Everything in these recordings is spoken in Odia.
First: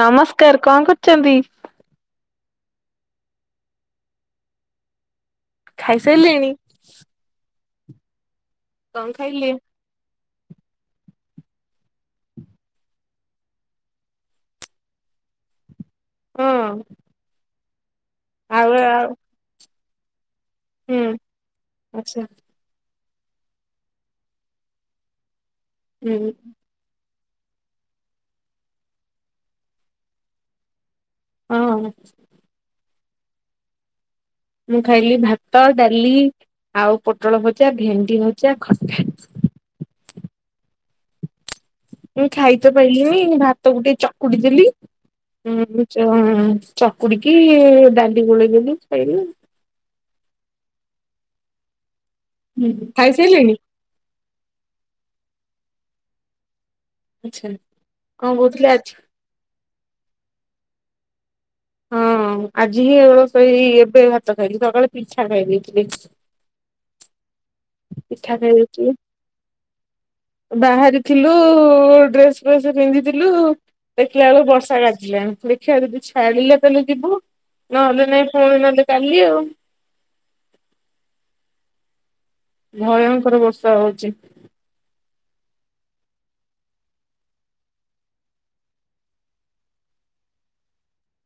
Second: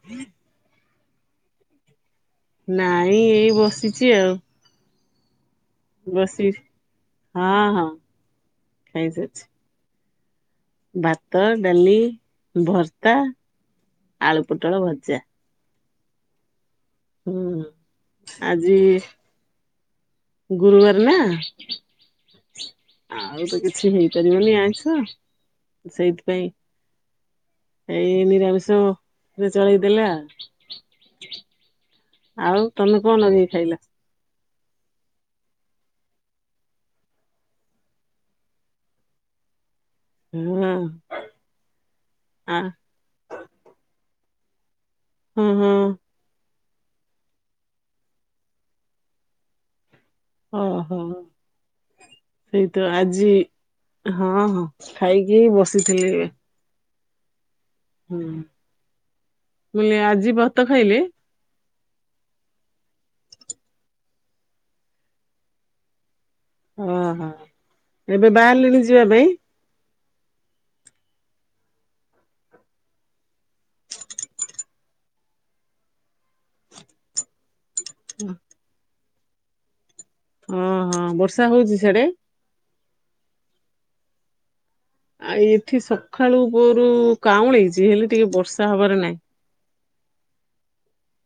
ନମସ୍କାର କଣ କରୁଚନ୍ତି? ନାଇଁ ଏଇ ବସିଚି ଆଉ। ବସି ଖାଇସାରିଲେଣି? ହଁ, ହଁ। କଣ ଖାଇସାରିଛି। ଖାଇଲେ? ଭାତ, ଡାଲି, ଭର୍ତା, ଆଳୁ ପୋଟଳ ଭଜା। ହଁ। ହୁଁ ଆଉ ଆଜି ଆଉ ଗୁରୁବାର ହୁଁ ନା। ଆଚ୍ଛା ଆଉ ତ କିଛି ହେଇପାରିବନି ଆଇଁଷ ହୁଁ ସେଇଥିପାଇଁ ଏଇ ନିରାମିଷ ରେ ଚଳେଇ ଦେଲା ଆଉ। ହଁ। ଆଉ ତମେ କଣ ଲଗେଇକି ଖାଇଲ? ମୁଁ ଖାଇଲି ଭାତ, ଡାଲି, ଆଉ ପୋଟଳ ଭଜା, ଭେଣ୍ଡି ଭଜା ଖଟା। ହଁ। ମୁଁ ଆ ଖାଇତ ପାରିଲିିନି ଭାତ ଗୁଟେ ଚକୁଡ଼ି ଦେଲି ହଁ ହଁ ଉଁ ଚ ଚକୁଡ଼ିକି ଡାଲି ଗୋଳେଇଦେଲି ଖାଇଲି। ଓହୋ ସେଇ ତ ଆଜି ଖାଇସାରିଲେଣି? ହଁ ହଁ ଖାଇକି ବସିଥିଲି। ଆଚ୍ଛା। ମୁ କଣ କହୁଥିଲେ ଆଜି କହିଲି ଆଜି ଭତ ଖାଇଲେ? ହଁ ଆଜି ହିଁ ଏଓଳକ ଏଇ ଏବେ ଭାତ ଖାଇଲି ସକାଳେ ପିଠା ଖାଇ ଦେଇଥିଲି। ଓଁ ହୋ। ପିଠା ଖାଇଦେଇ ଥିଲି। ବାହାରିଥିଲୁ ଡ୍ରେସ୍ ଫେସ୍ ପିନ୍ଧିଥିଲୁ ଦେଖିଲା ବେଳକୁ ବର୍ଷା କାଜିଲାଣି ଦେଖିବା ଯଦି ଛାଡ଼ିଲେ ତାହେଲେ ଯିବୁ। ନହେଲେ ନାଇଁ ପୁଣି ନହେଲେ କାଲି ଆଉ। ହଁ ହଁ ବର୍ଷା ହଉଛି ସିଆଡ଼େ? ଭୟଙ୍କର ବର୍ଷା ହଉଛି। ଆ ଏଠି ସକାଳୁ ପୋହରୁ କାଉଁଳେଇଛି ହେଲେ ଟିକେ ବର୍ଷା ହବାର ନାହିଁ।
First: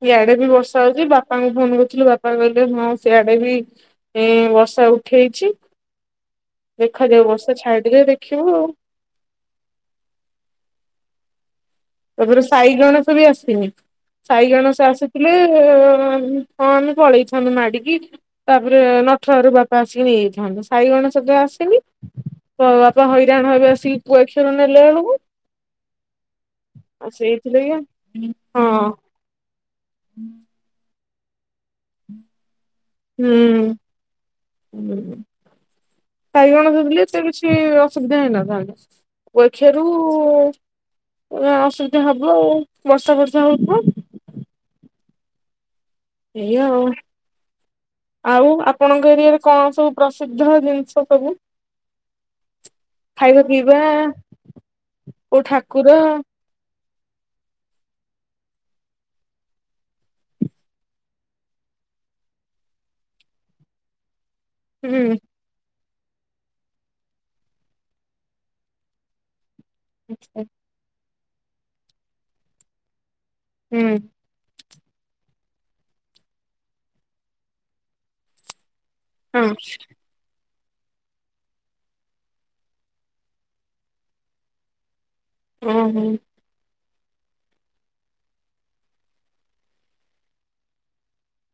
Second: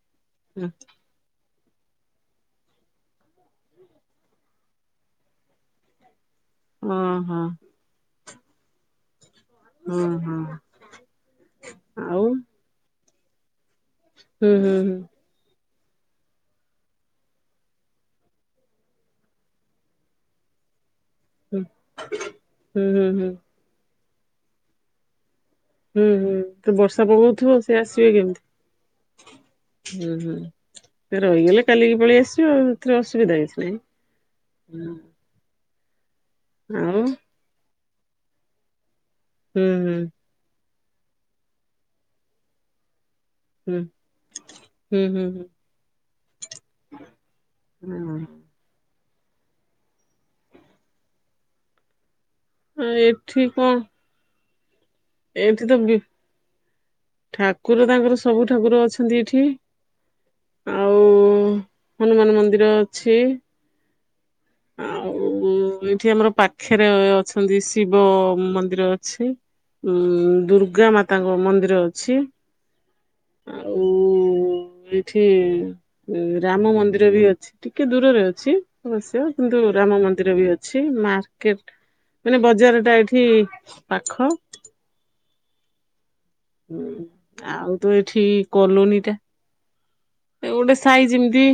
ଇଆଡ଼େ ବି ବର୍ଷା ହଉଛି ବାପାଙ୍କୁ ଫୋନ୍ କରିଥିଲୁ ବାପା କହିଲେ ହଁ ସିଆଡ଼େ ବି ଏ ବର୍ଷା ଉଠେଇଛି ଦେଖାଯାଉ ଓହୋ ବର୍ଷା ଛାଡ଼ିଲେ ଦେଖିବୁ ଆଉ। ହୁଁ ହୁଁ। ତାପରେ ସାଇଗଣେସ ବି ଆସିନି ହୁଁ ହୁଁ ସାଇଗଣେସ ହୁଁ। ଆସି ଲେ ହଁ ଆମେ ପଳେଇ ଥାନ୍ତୁ ମାଡ଼ିକି ତାପରେ ନଠ ଘରୁ ବାପା ଆସିକି ନେଇଯାଇଥାନ୍ତେ। ସାଇଗଣେଷ ତ ଅସିନି ତ ହୁଁ ହୁଁ ବାପା ହୁଁ ହଇରାଣ ହେବେ ଆସିକି କୁଆଖିଅ ରୁ ନେଲା ବେଳକୁ। ହୁଁ ହୁଁ ତ ବର୍ଷା ଆଉ ପକଉଥିବ ସେଇଥିଲାଗି ସେ ଆସିବେ ହଁ କେମିତି? ହୁଁ ହୁଁ ରହିଗଲେ ଚାଲିକି ପଳେଇ ଆସିବ ଆଉ ହେଥିରେ ଅସୁବିଧା କିଛି ହୁଁ ନାହିଁ। ସାଇ ଗଣେଷ ଥିଲେ ଆଉ ଏତେ କିଛି ଅସୁବିଧା ହେଇନଥାନ୍ତା ହୁଁ କୁଆଖିଅ ରୁ ହୁଁ ଏଇଆ ଅସୁବିଧା ହବ ଆଉ ବର୍ଷା ବର୍ଷା ହଉ ହୁଁ ହୁଁ ହୁଁ ହୁଁ। ଏଇଆ ଆଉ ହୁଁ। ଆଉ ଆପ୍ ଆପଣଙ୍କ ଏରିଆରେ କଣ ସବୁ ପ୍ରସିଦ୍ଧ ଜିନିଷ ସବୁ? ଏଠି ଖାଇବା ପିଇବା କୋଉ ଏଇଠି ତ ଠାକୁର ବି ଠାକୁର ତାଙ୍କର ସବୁ ଠାକୁର ଅଛନ୍ତି ଏଠି। ଆଉ ହନୁମାନ ମନ୍ଦିର ଅଛି। ଆଉ ହୁଁ ଏଇଠି ଆମର ପାଖରେ ଅଛନ୍ତି ଶିବ ମନ୍ଦିର ଅଛି। ଉଁ ଦୁର୍ଗା ମାତାଙ୍କ ମନ୍ଦିର ଅଛି। ଆଉ ହୁଁ [unintelligible] ଠି ରାମ ମନ୍ଦିର ବି ଅଛି ଟିକେ ଦୂରରେ ଅଛି। ଅବଶ୍ୟ ହଁ କିନ୍ତୁ ରାମ ମ ନ୍ଦିର ବି ଅଛି ମାର୍କେଟ ମାନେ ବଜାର ଟା ଏଇଠି ପାଖ। ଅ ହୁଁ। ହୁଁ ଆଉ ତ ଏଠି କଲୋନୀ ଟା ଏ ଗୋଟେ ସାଇଜ ଏମିତି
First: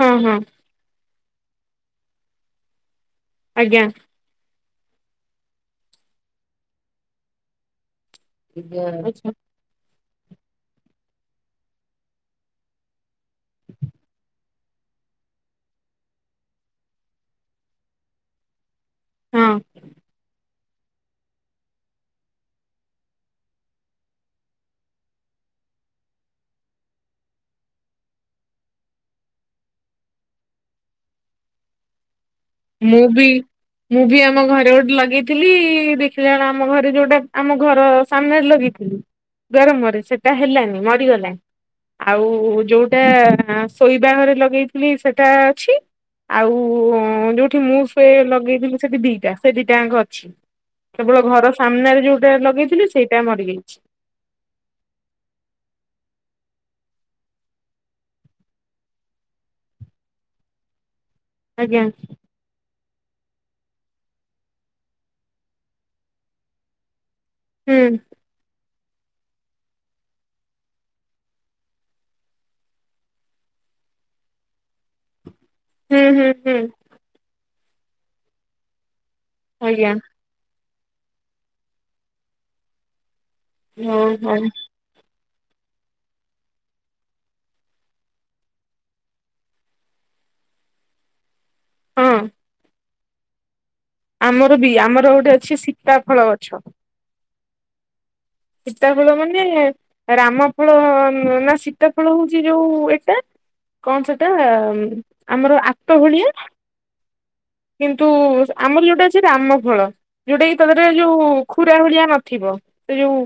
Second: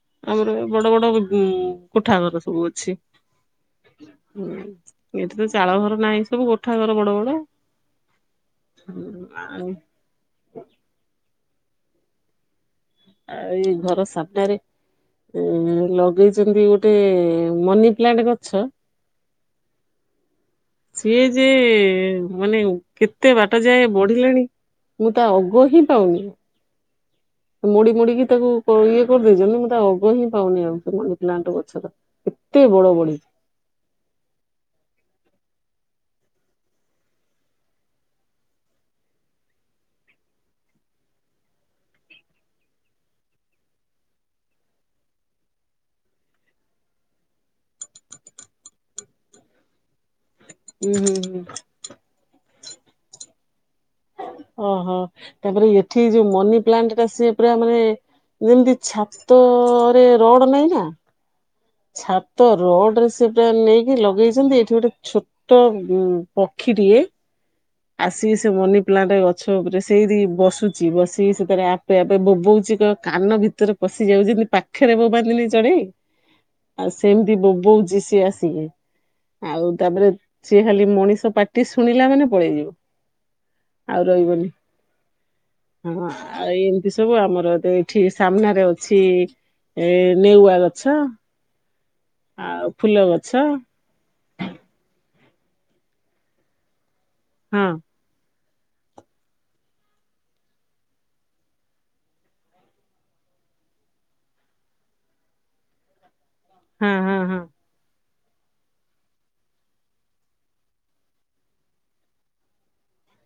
ହଁ ହଁ ଆମର ବଡ ବଡ ଉ କୋଠାଘର ସବୁ ଅଛି। ଆଜ୍ଞା। ହୁଁ ଏଠି ତ ଚାଳ ଘର ନାହିଁ ସବୁ କୋଠା ଘର ବଡ ବଡ। ଆଛା [unintelligible] ଆଉ ଏଇ ଘର ସାମ୍ନାରେ ଏ ଲଗେଇଛନ୍ତି ଗୋଟେ ମନି ପ୍ଲାଣ୍ଟ ଗଛ। ହଁ। ସିଏ ଯେ ମାନେ କେତେ ବାଟ ଯାଏ ବଢିଲାଣି। ମୁଁ ତା ଅଗ ହିଁ ପାଉନି। ମୋଡି ମୋଡିିକି ତାକୁ କ ଇଏ କରିଦେଇଚନ୍ତି। ମୁଁ ତା ଅଗ ହିଁ ପାଉନି ଆଉ ସେ ମଡି ପ୍ଲାଣ୍ଟ ଗଛର। ବଡ ମୁଁ ବଢିଛି। ବି ମୁଁ ବି ଆମ ଘରେ ଗୋଟେ ଲଗେଇଥିଲି, ଦେଖିଲା ବେଳ ଆମ ଘରେ ଯୋଉଟା ଆମ ଘର ସାମ୍ନାରେ ଲଗେଇ ହୁଁ ଦ୍ୱାର ମୁଁହରେ ସେଟା ହେଲାନି ମରିଗଲା। ଆଉ ଯୋଉଟା ଶୋଇବା ଘରେ ଲଗେଇଥିଲି ସେଟା ଅଛି। ଆଉ ଯୋଉ ସେଠି ମୁଁ ସୁଏ ଲଗେଇଥିଲି ସେଠି ଦିଟା ସେ ଦିଟାଙ୍କ ଅଛି। ହୁଁ ହୁଁ କେବଳ ହୁଁ। ଘର ସାମ୍ନାରେ ଯୋଉ ଟା ଲଗେଇଥିଲି ସେଇଟା ମରିଯାଇଚି। ଓହୋ ତାପରେ ଏଠି ଯୋଉ ମନି ପ୍ଲାଣ୍ଟ ଟା ସିଏ ପୁରା ମାନେ ଯେମିତି ଛାତରେ ରଡ ନାହିଁ ନା ଆଜ୍ଞା ଚ୍ଛା ତ ରଡ ରେ ସେପୁରା ନେଇକି ଲଗେଇଚନ୍ତି। ଏଇଠି ଗୋଟେ ଛୋଟ ଉ ପକ୍ଷୀ ହୁଁ। ଆସିିକି ସେ ମନି ପ୍ଲାଣ୍ଟ ଗଛ ଉପରେ ସେଇଠି ବସୁଚି। ବସିକି ସେତାରେ ଆପେ ଆପେ ବୋବଉଛି ଏକ କାନ ଭିତ ଭିତରେ ପଶିଯାଉଚି [unintelligible] ପାଖରେ ବୋବାନ୍ତିନି। ଚଢେଇ ହୁଁ ହୁଁ ହୁଁ ଆଉ ସେମିତି ବୋବୋଉଛି ସିଏ ଆସିକି, ଆଉ ଆଜ୍ଞା ତାପରେ ସିଏ ଖାଲି ମଣିଷ ପାଟି ଶୁଣିଲା ମାନେ ପଳେଇଯିବ, ଆଉ ହଉ ହଉ ରହିବନି। ହଁ ଆଉ ଏମିତି ସବୁ ଆମର ତ ଏଠି ସାମ୍ନାରେ ଅଛି। ଏ ନେଉଆ ଗଛ। ହଁ। ଆଉ ଫୁଲ ଗଛ। ଆମର ବି ଆମର ଗୋଟେ ଅଛି ଶୀତା ଫଳ ଗଛ। ହଁ। ସୀତାଫଳ ମାନେ ରାମଫଳ ନା ସୀତାଫଳ ହୋଉଚି ଯୋଉ ଟା କଣ ସେଟା ଆମର ଆତ ଭଳିଆ। ହଁଁ। କିନ୍ତୁ ଆମର ଯୋଉଟା ଅଛି ରାମ ଫଳ। ଯୋଉଟା କି ତା ଦେରେ ଯୋଉ ଖୁରା [unintelligible] ଭଳିଆ ନଥିବ, ସେ ଯୋଉ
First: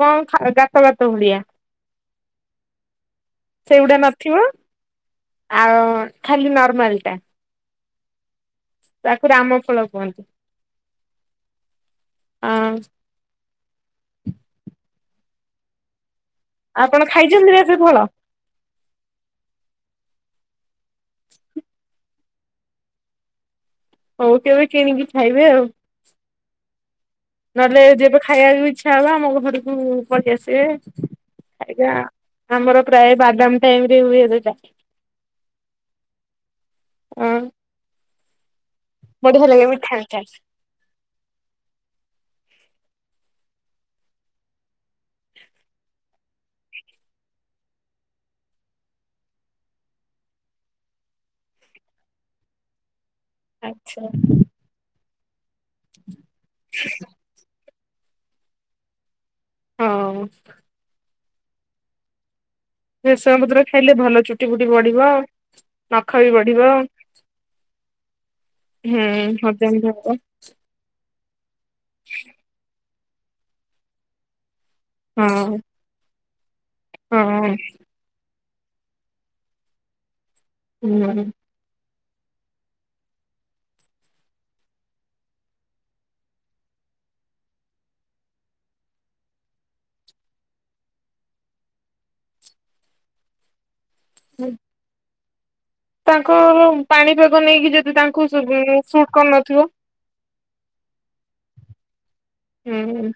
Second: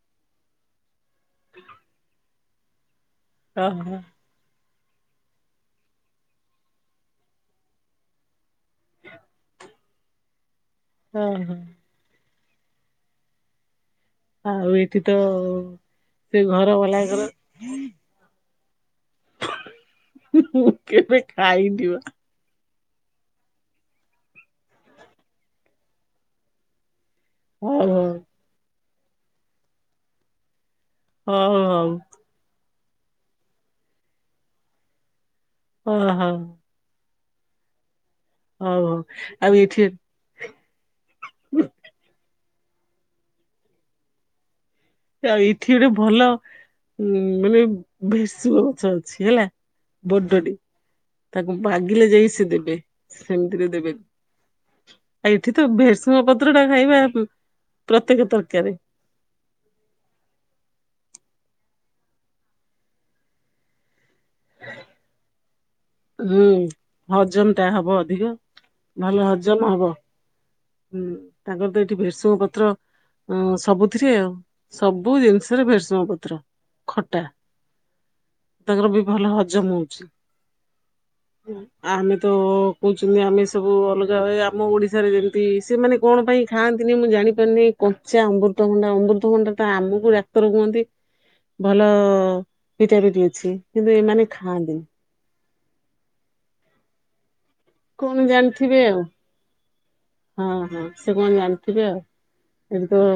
କଣ ଖା ଗାତ ଗାତ ଭଳିଆ, ଓହୋ ସେଗୁଡା ନ ଥିବ ଆଉ ଖାଲି ନର୍ମାଲ ଟା। ତାକୁ ରାମ ଫଳ କୁହନ୍ତିୁ। ହୁଁ ହୁଁ। ହଁ। ଆଉ ଏଇଠି ତ ସେ ଘର ବାଲାଙ୍କର [unintelligible] ସେ ଫଳ। ମୁଁ କେବେ ଖାଇ [unintelligible] ହଉ କେବେ କିଣିକି ଖାଇବେ ଆଉ। ନହେଲେ ହଉ ଯେବେ ଖାଇବାକୁ ଇଚ୍ଛା ହବ, ଆମ ଘରକୁ ପଳି ଆସିବେ। ହୋ ଆଜ୍ଞା ଆମର ପ୍ରାୟ ବାଦାମ ଟାଇମ ରେ ହୁଏ ସେଟା। ଓ ହୋ। ଅଁ ହଉ ହଉ। ବଢ଼ିଆ ଲାଗେ ମିଠା ମିଠା। ଉଁ ଆଉ ଏଇଥିରୁ ଭଲ ଉଁ ମାନେ ଭେଷୁଅ ଗଛ ଅଛି ହେଲା ବଡଟେ। ତାକୁ ମାଗିଲେ ଯାଇ ସେ ଦେବେ, ସେମିତିରେ ଆଚ୍ଛା ଦେବେନି ଆଉ ଏଇଠି ତ ଭେ ସୁଙ୍ଗ ପତ୍ର ଟା ଖାଇବା ପ୍ରତ୍ୟେକ ତରକାରରେ। ହଁ। ଭେସୁଆଁ ପତ୍ର ଖାଇଲେ ଭଲ ଚୁଟି ଫୁଟି ପଡିବ ଆଉ। ହୁଁ ହଜମ ଟା ହବ ଅଧିକା। ହୁଁ ହଜମ କରିବ। ହୁଁ ତାଙ୍କର ତ ଏଇଠି ଭେସୁଙ୍ଗ ପତ୍ର ଅଁ ସବୁଥିରେ ଆଉ। ସବୁ ହଁ ଜିନିଷରେ ଭେଷୁଆଁ ପତ୍ର ଖଟା। ହଁ ତାଙ୍କର ବି ଭଲ ହଜମ ହଉଛି। ହୁଁ। ଆମେ ତ କହୁଛନ୍ତି ଆମେ ସବୁ ଅଲଗା ବାଏ ଆମ ଓଡିଶାରେ ଯେମିତି ସେ ମାନେ କଣ ପାଇଁ ଖାଆନ୍ତିନି ମୁଁ ଜାଣିପାରୁନି କଞ୍ଚା ଅମୃତଭଣ୍ଡା ଅମୃତଭଣ୍ଡାଟା ଆମକୁ ଡାକ୍ତର କୁହନ୍ତି ଭଲ ପିଟାପିଟି ଅଛି କିନ୍ତୁ ଏମାନେ ଖାଆନ୍ତିନି। ତାଙ୍କର ପାଣିପାଗ ନେଇକି ଯଦି କଣ ତାଙ୍କୁ ସୁବ ଜାଣିଥିବେ ଆଉ ସୁଟ୍ କରୁନଥିବ। ହଁ ହଁ ସେ କଣ ଜାଣିଥିବେ ଆଉ ଏଠି ତ ହୁଁ।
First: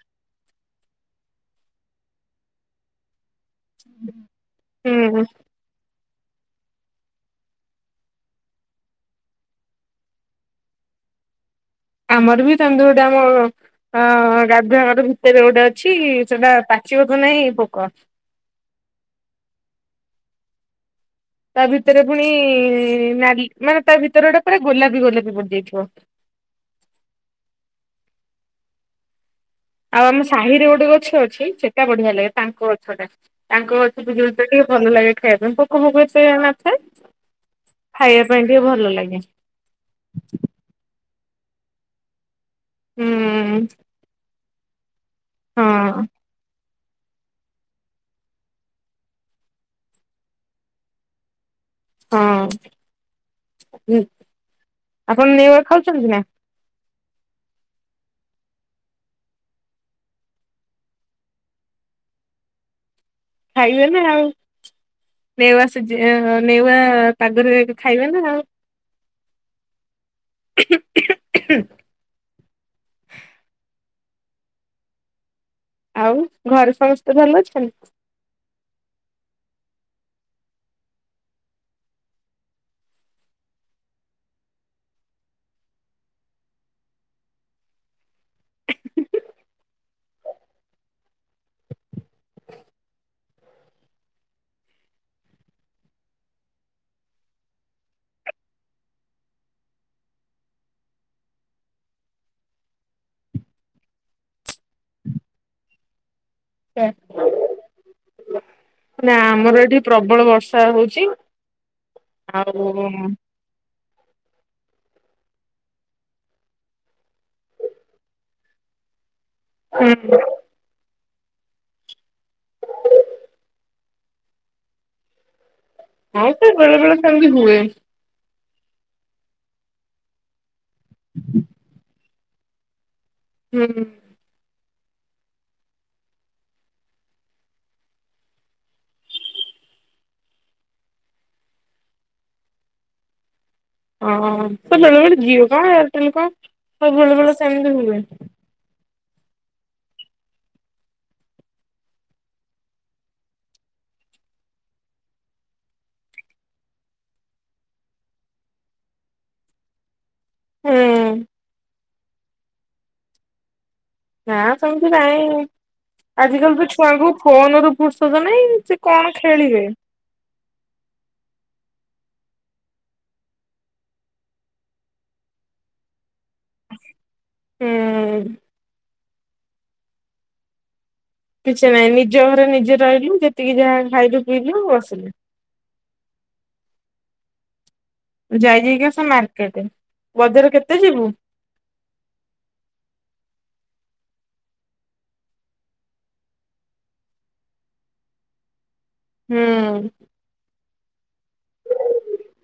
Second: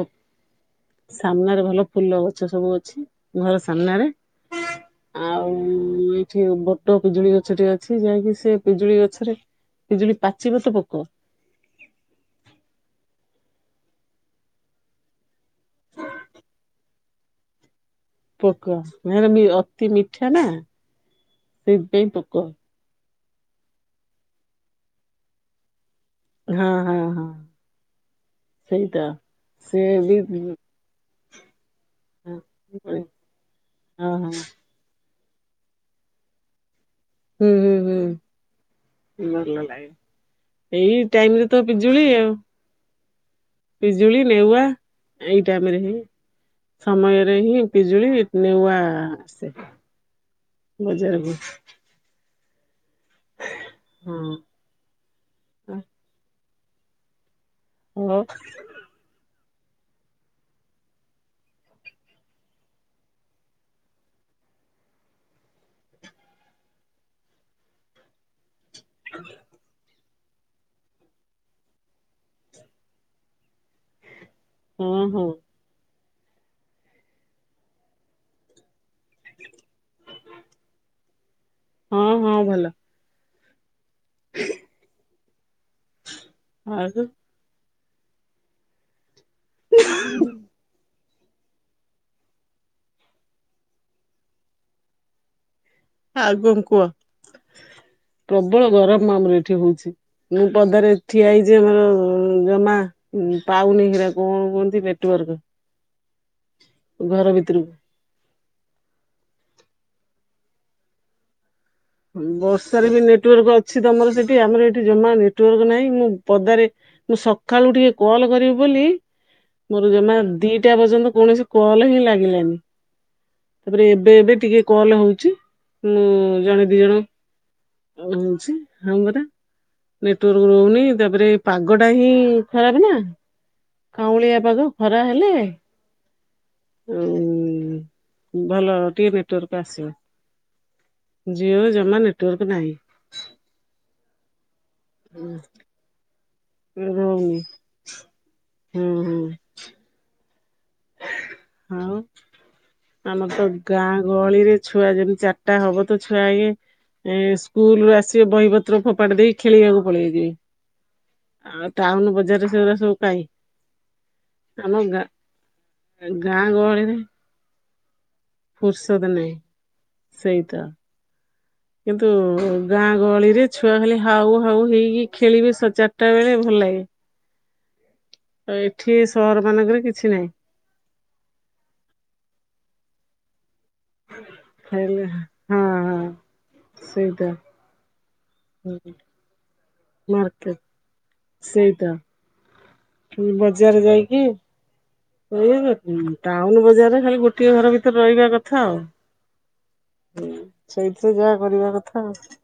ସାମ୍ନାରେ ଭଲ ଫୁଲ ଗଛ ସବୁ ଅଛି। ଘର ସାମ୍ନାରେ ହୁଁ ଆଉ ଏ ଠି ବଟ ପିଜୁଳି ଗଛଟେ ଅଛି ଯାହାକି ସେ ପିଜୁଳି ଗଛରେ ପିଜୁଳି ପାଚିବ ତ ପୋକ। ଆମର ବି ତନ୍ଦୁରଡାମ ଅଁ ଗାଧୁଆ ଘର ଭିତରେ ଗୋଟେ ଅଛି ସେଟା ପାଚିବ ତ ନାଇଁ ପୋକ। ପୋକ ହେରାବି ଅତି ମିଠା ନା। ତା ଭିତରେ ସେଇଥିପାଇଁ ପୁଣି ପୋକ ନାଲି ମାନେ ତା ଭିତରେ ଗୋଟେ ପୁରା ଗୋଲାପି ଗୋଲାପୀ ପଡିଯାଇଥିବ। ହଁ ହଁ ହଁ ସେଇତ। ଆଉ ଆମ ସାହି ରେ ଗୋଟେ ଗଛ ଅଛି ସେଟା ବଢିଆ ଲାଗେ ତାଙ୍କ ଗଛ ଟା ତାଙ୍କ ଗଛ ହଁ ପିଜୁଳି ତ ଟିକେ ଭଲ ଲାଗେ ଖାଇବା ପାଇଁ ପୋକ ଫୋକ ଏତେ ନଥାଏ। ହୁଁ ହୁଁ ହୁଁ ଖାଇବା ପାଇଁ ଟିକେ ଭଲ ଲାଗେ। ଭଲ ଲାଗେ ଏଇ ଟାଇମ ରେ ତ ପିଜୁଳି ଆଉ। ହୁଁ। ବିଜୁଳି ନେଉଆ ଏଇ ଟାଇମରେ ହିଁ ହଁ ସମୟରେ ହିଁ ପିଜୁଳି ନେଉଆ ଆସେ ବଜାରକୁ। ହଁ ହୁଁ ହଁ ଆପଣ ନେଉଆ ଖାଉଚନ୍ତି ନା। ଓ ଖାଇବେ ନା ଆଉ। ନେୱା ସିଜ ଏହୋ ନେୱା ପାଗରେ ଖାଇବେ ନା ଆଉ। [inaudible] ହ ହୁଁ ହୁଁ। ଆଉ ଘରେ ସମସ୍ତେ ଭଲ ଅଛନ୍ତି? ହଁ ହଁ ଭଲ। [unintelligible] ହ ଆଉ କଣ କୁହ। ପ୍ରବଳ ଗରମ ଆମର ଏଠି ହଉଚି। ମୁଁ ପଦାରେ ଠିଆ ହେଇଚି ଆମର ଜମା ପାଉନି ହେରା କଣ କୁହନ୍ତି ନେଟୱାର୍କ। ସେ ଘର ଭିତୁରୁକୁ। ନା ଆମର ଏଠି ପ୍ରବଳ ବର୍ଷା ହଉଚି। ବର୍ଷାରେ ବି ନେଟୱାର୍କ ଅଛି ତମର ସେଠି। ଆମର ଏଠି ଜମା ନେଟୱାର୍କ ନାହିଁ। ମୁଁ ପଦାରେ ମୁଁ ସକାଳୁ ଟିକେ କଲ୍ କରିବି ବୋଲି ମୋର ହୁଁ। ଜମା ଦିଟା ପର୍ଯ୍ୟନ୍ତ କୌଣସି କଲ୍ ହିଁ ଲାଗିଲାନି। ତାପରେ ଏବେ ଏବେ ଟିକେ କଲ୍ ହଉଚି। ହଁ ସେ ବେଳେବେଳେ ସେମିତି ହୁଏ। ଆଉ ହଉଚି ହଁ ପରା। ନେଟୱାର୍କ ରହୁନି ତାପରେ ପାଗଟା ଇ ଖରାପେ ନା। ହୁଁ। କାଉଁଳିଆ ପାଗ। ଖରା ହେଲେ ଭଲ ଟିକେ ନେଟୱାର୍କ ଆସିବ। ଜିଓ ଜମା ନେଟୱାର୍କ ନାହିଁ। ହଁ ସେ ବେଳେବେଳେ ଜିଓ କଣ ଏୟାରଟେଲ୍ କଣ ସବୁ ବେଳେବେଳେ ରହୁନି। ସେମିତି ହୁଏ। ହୁଁ ହୁଁ। ଆଉ ଆମର ତ ଗାଁ ଗହଳିରେ ଛୁଆ ଯେମିତି ଚାରିଟା ହବ ତ ଛୁଆ ଇଏ ଏ ସ୍କୁଲ ରୁ ଆସିବେ ବହିପତ୍ର ଫୋପାଡି ଦେଇ ଖେଳିବାକୁ ପଳେଇବେ। ହୁଁ ଆଉ ଟାଉନ୍ ବଜାରରେ ସେଗୁରା ସବୁ କାଇଁ। ନା ଆମ ସେମିତି ଗାଁ ନାଇଁ, ଗାଁ ଆଜିକାଲି ବି ଗହଳିରେ ଛୁଆଙ୍କୁ ଫୋନ ରୁ ଫୁର୍ସତ୍ ନାଇଁ ସେ ଫୁର୍ସତ କଣ ନାହିଁ ଖେଳିବେ। ସେଇତ। କିନ୍ତୁ ଗାଁ ଗହଳିରେ ଛୁଆ ଖାଲି ହାଉ ହାଉ ହେଇକି ଖେଳିବେ ଚାରିଟା ବେଳେ ଭଲ ଲାଗେ। [unintelligible] ଏଠି ସହର ମାନଙ୍କରେ କିଛି ନାହିଁ। କିଛି ନାହିଁ, ନିଜ ଘରେ ନିଜେ ରହିଲୁ ଯେତିକି ଯାହା ଖାଇଲୁ ପିଇଲୁ ହେଲେ ବସିଲୁ ହଁ ହଁ ସେଇତ। ଯାଇ ଯାଇକି ଆସ ମାର୍କେଟେ, ବଜାର କେତେ ଯିବୁ। ସେଇତ। ବଜାର ଯାଇକି [unintelligible] ଟାଉନ ବଜାରରେ ଖାଲି ଗୋଟିଏ ଘର ଭିତରେ ରହିବା କଥା ଆଉ। ହୁଁ। ହୁଁ ସେଇଥିରେ ଯାହା କରିବା କଥା ଆଉ।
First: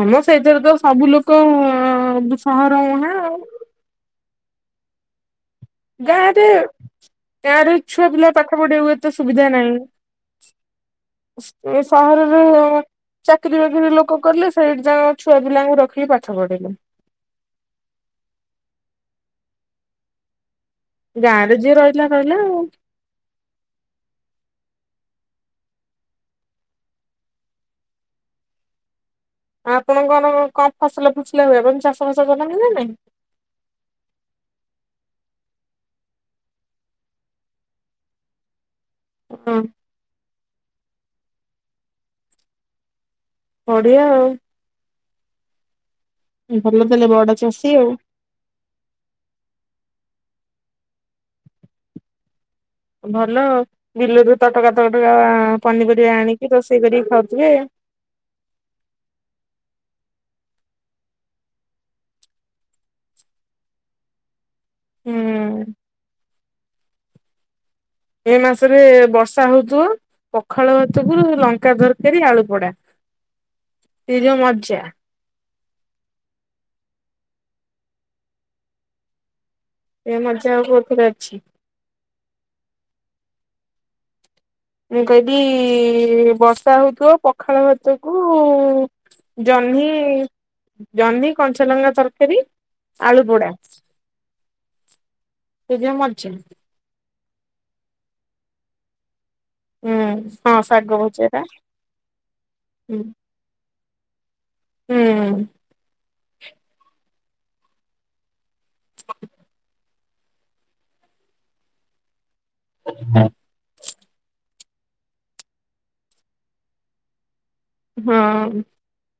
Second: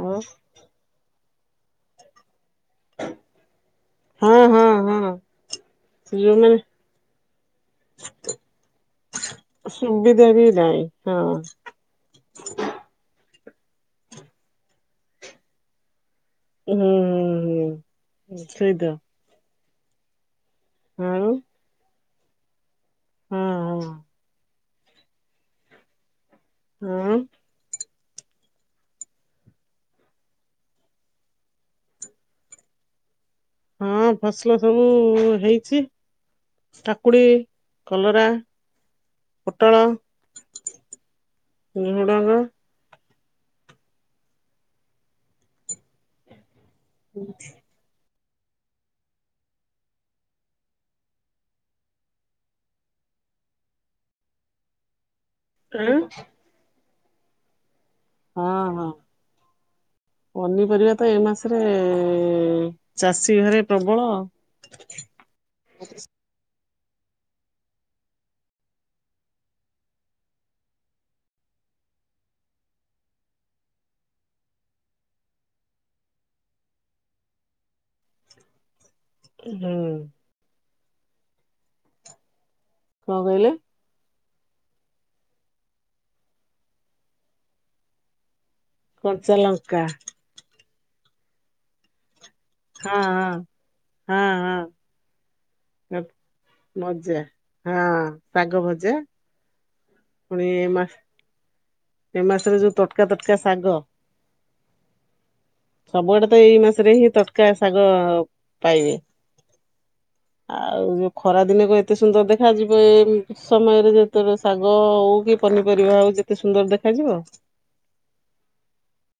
ହଁ ମ ସେଇଥିରେ ତ ସବୁ ଲୋକ ସହର ମୁହଁ ଆଉ। ହୁଁ ହୁଁ ହୁଁ। ଗାଁରେ ଗାଁରେ ଛୁଆ ପିଲା ପାଠ ପଢ଼ିବାକୁ ଏତେ ସୁବିଧା ନାହିଁ ସୁବିଧା ବି ନାହିଁ ହଁ ସୁ ଏ ସହରରେ ଚାକିରୀ ବାକିରି ଲୋକ କଲେ ସେଇଠି ଯା ଛୁଆ ପିଲାଙ୍କୁ ରଖିକି ପାଠ ପଢେଇଲେ। ହୁଁ ହୁଁ ହୁଁ ସେଇତ। ଆଉ ଗାଁରେ ଯିଏ ରହିଲା ରହିଲା ଆଉ। ହୁଁ ହୁଁ। ଉଁ। ଆପଣଙ୍କର କଣ ଫସଲ ଫୁସିଲା ହୁଏ ଏବଂ ଚାଷ ବାସ କରନ୍ତିନା ନାଇଁ? ହୁଁ ଫସଲ ସବୁ ହେଇଚି। କାକୁଡ଼ି କଲରା ହଁ। ପୋଟଳ ସୁଡ଼ଙ୍ଗ ବଡ଼ିଆ ଆଉ। ଭଲ ତାଲେ ବଡ଼ ଚାଷୀ ଆଉ। ଭଲ ବିଲରୁ ତଟକା ତଟକା ପନିପରିବା ଆଣିକି ରୋଷେଇ କରିକି ଖାଉଥିବେ। ହଁ ହଁ ପନିପରିବାତ ଏମାସରେ ଚାଷୀ ଘରେ ପ୍ରବଳ। ହୁଁ। ଏମାସରେ ବର୍ଷା ହଉଥିବ? ପଖାଳ ଭାତକୁରୁ ଲଙ୍କା ତରକାରୀ ଆଳୁ ପଡ଼ା ସେଯୋଉ ମଜା ହୁଁ। ସେମଜା ଆଉ କୋଉଥିରେ ଅଛି। କଁ କହିଲେ? ମୁ କହିଲି ବର୍ଷା ହଉଥିବ ପଖାଳ ଭାତକୁ କଞ୍ଚା ଲଙ୍କା ଜହ୍ନି ଜହ୍ନି କଞ୍ଚାଲଙ୍କା ତରକାରୀ ହଁ ଆଳୁ ପୋଡ଼ା ହଁ ହଁ ସେଜଉ ହଁ ମାଜା। ମଜା ହଁ ଶାଗ ଭଜା। ହୁଁ ପୁଣି ହଁ ଏମାସ୍ ଶାଗ ଭଜାଟା ଏମାସରେ ଯୋଉ ହୁଁ ତଟକା ତଟକା ଶାଗ। ହୁଁ। ସବୁଆଡ଼େତ ଏଇ ମାସରେହିଁ ତଟକା ଶାଗ ପାଇବେ। ଆଉ ଯୋଉ ଖରା ଦିନକୁ ଏତେ ସୁନ୍ଦର ଦେଖ ଯିବ ଏମି ସମୟରେ ଯେତେବେଳେ ଶାଗ ହଉକି ପନିପରିବା ହଉ ଯେତେ ସୁନ୍ଦର ଦେଖାଯିବ? ହଁ।